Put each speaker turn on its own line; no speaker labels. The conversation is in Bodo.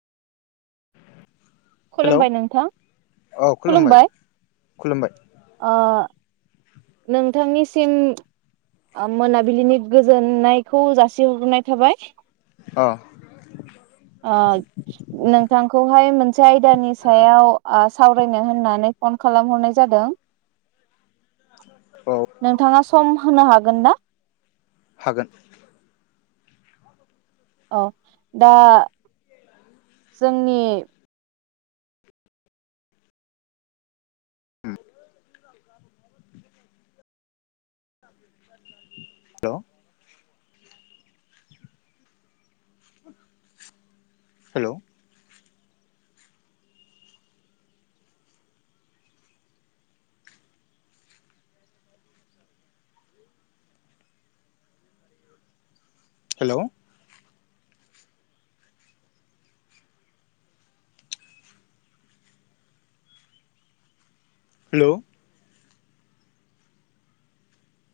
हेलौ
खुलुमबाय नोंथां खुलुमबाय
खुलुमबाय
ओ नोंथांनिसिम मोनाबिलिनि गोजोननायखौ जासिहग्रोनाय थाबाय।
अ
नोंथांखौहाय मोनसे आयदानि सायाव आ सावरायनो होननानै फन खालामहरनाय जादों।
औ
नोंथांङा सम होनो हागोन ना?
हागोन।
औ दा जोंनि
[unintelligible] [unintelligible]
[inaudible]
हेलौ हेलौ हेलौ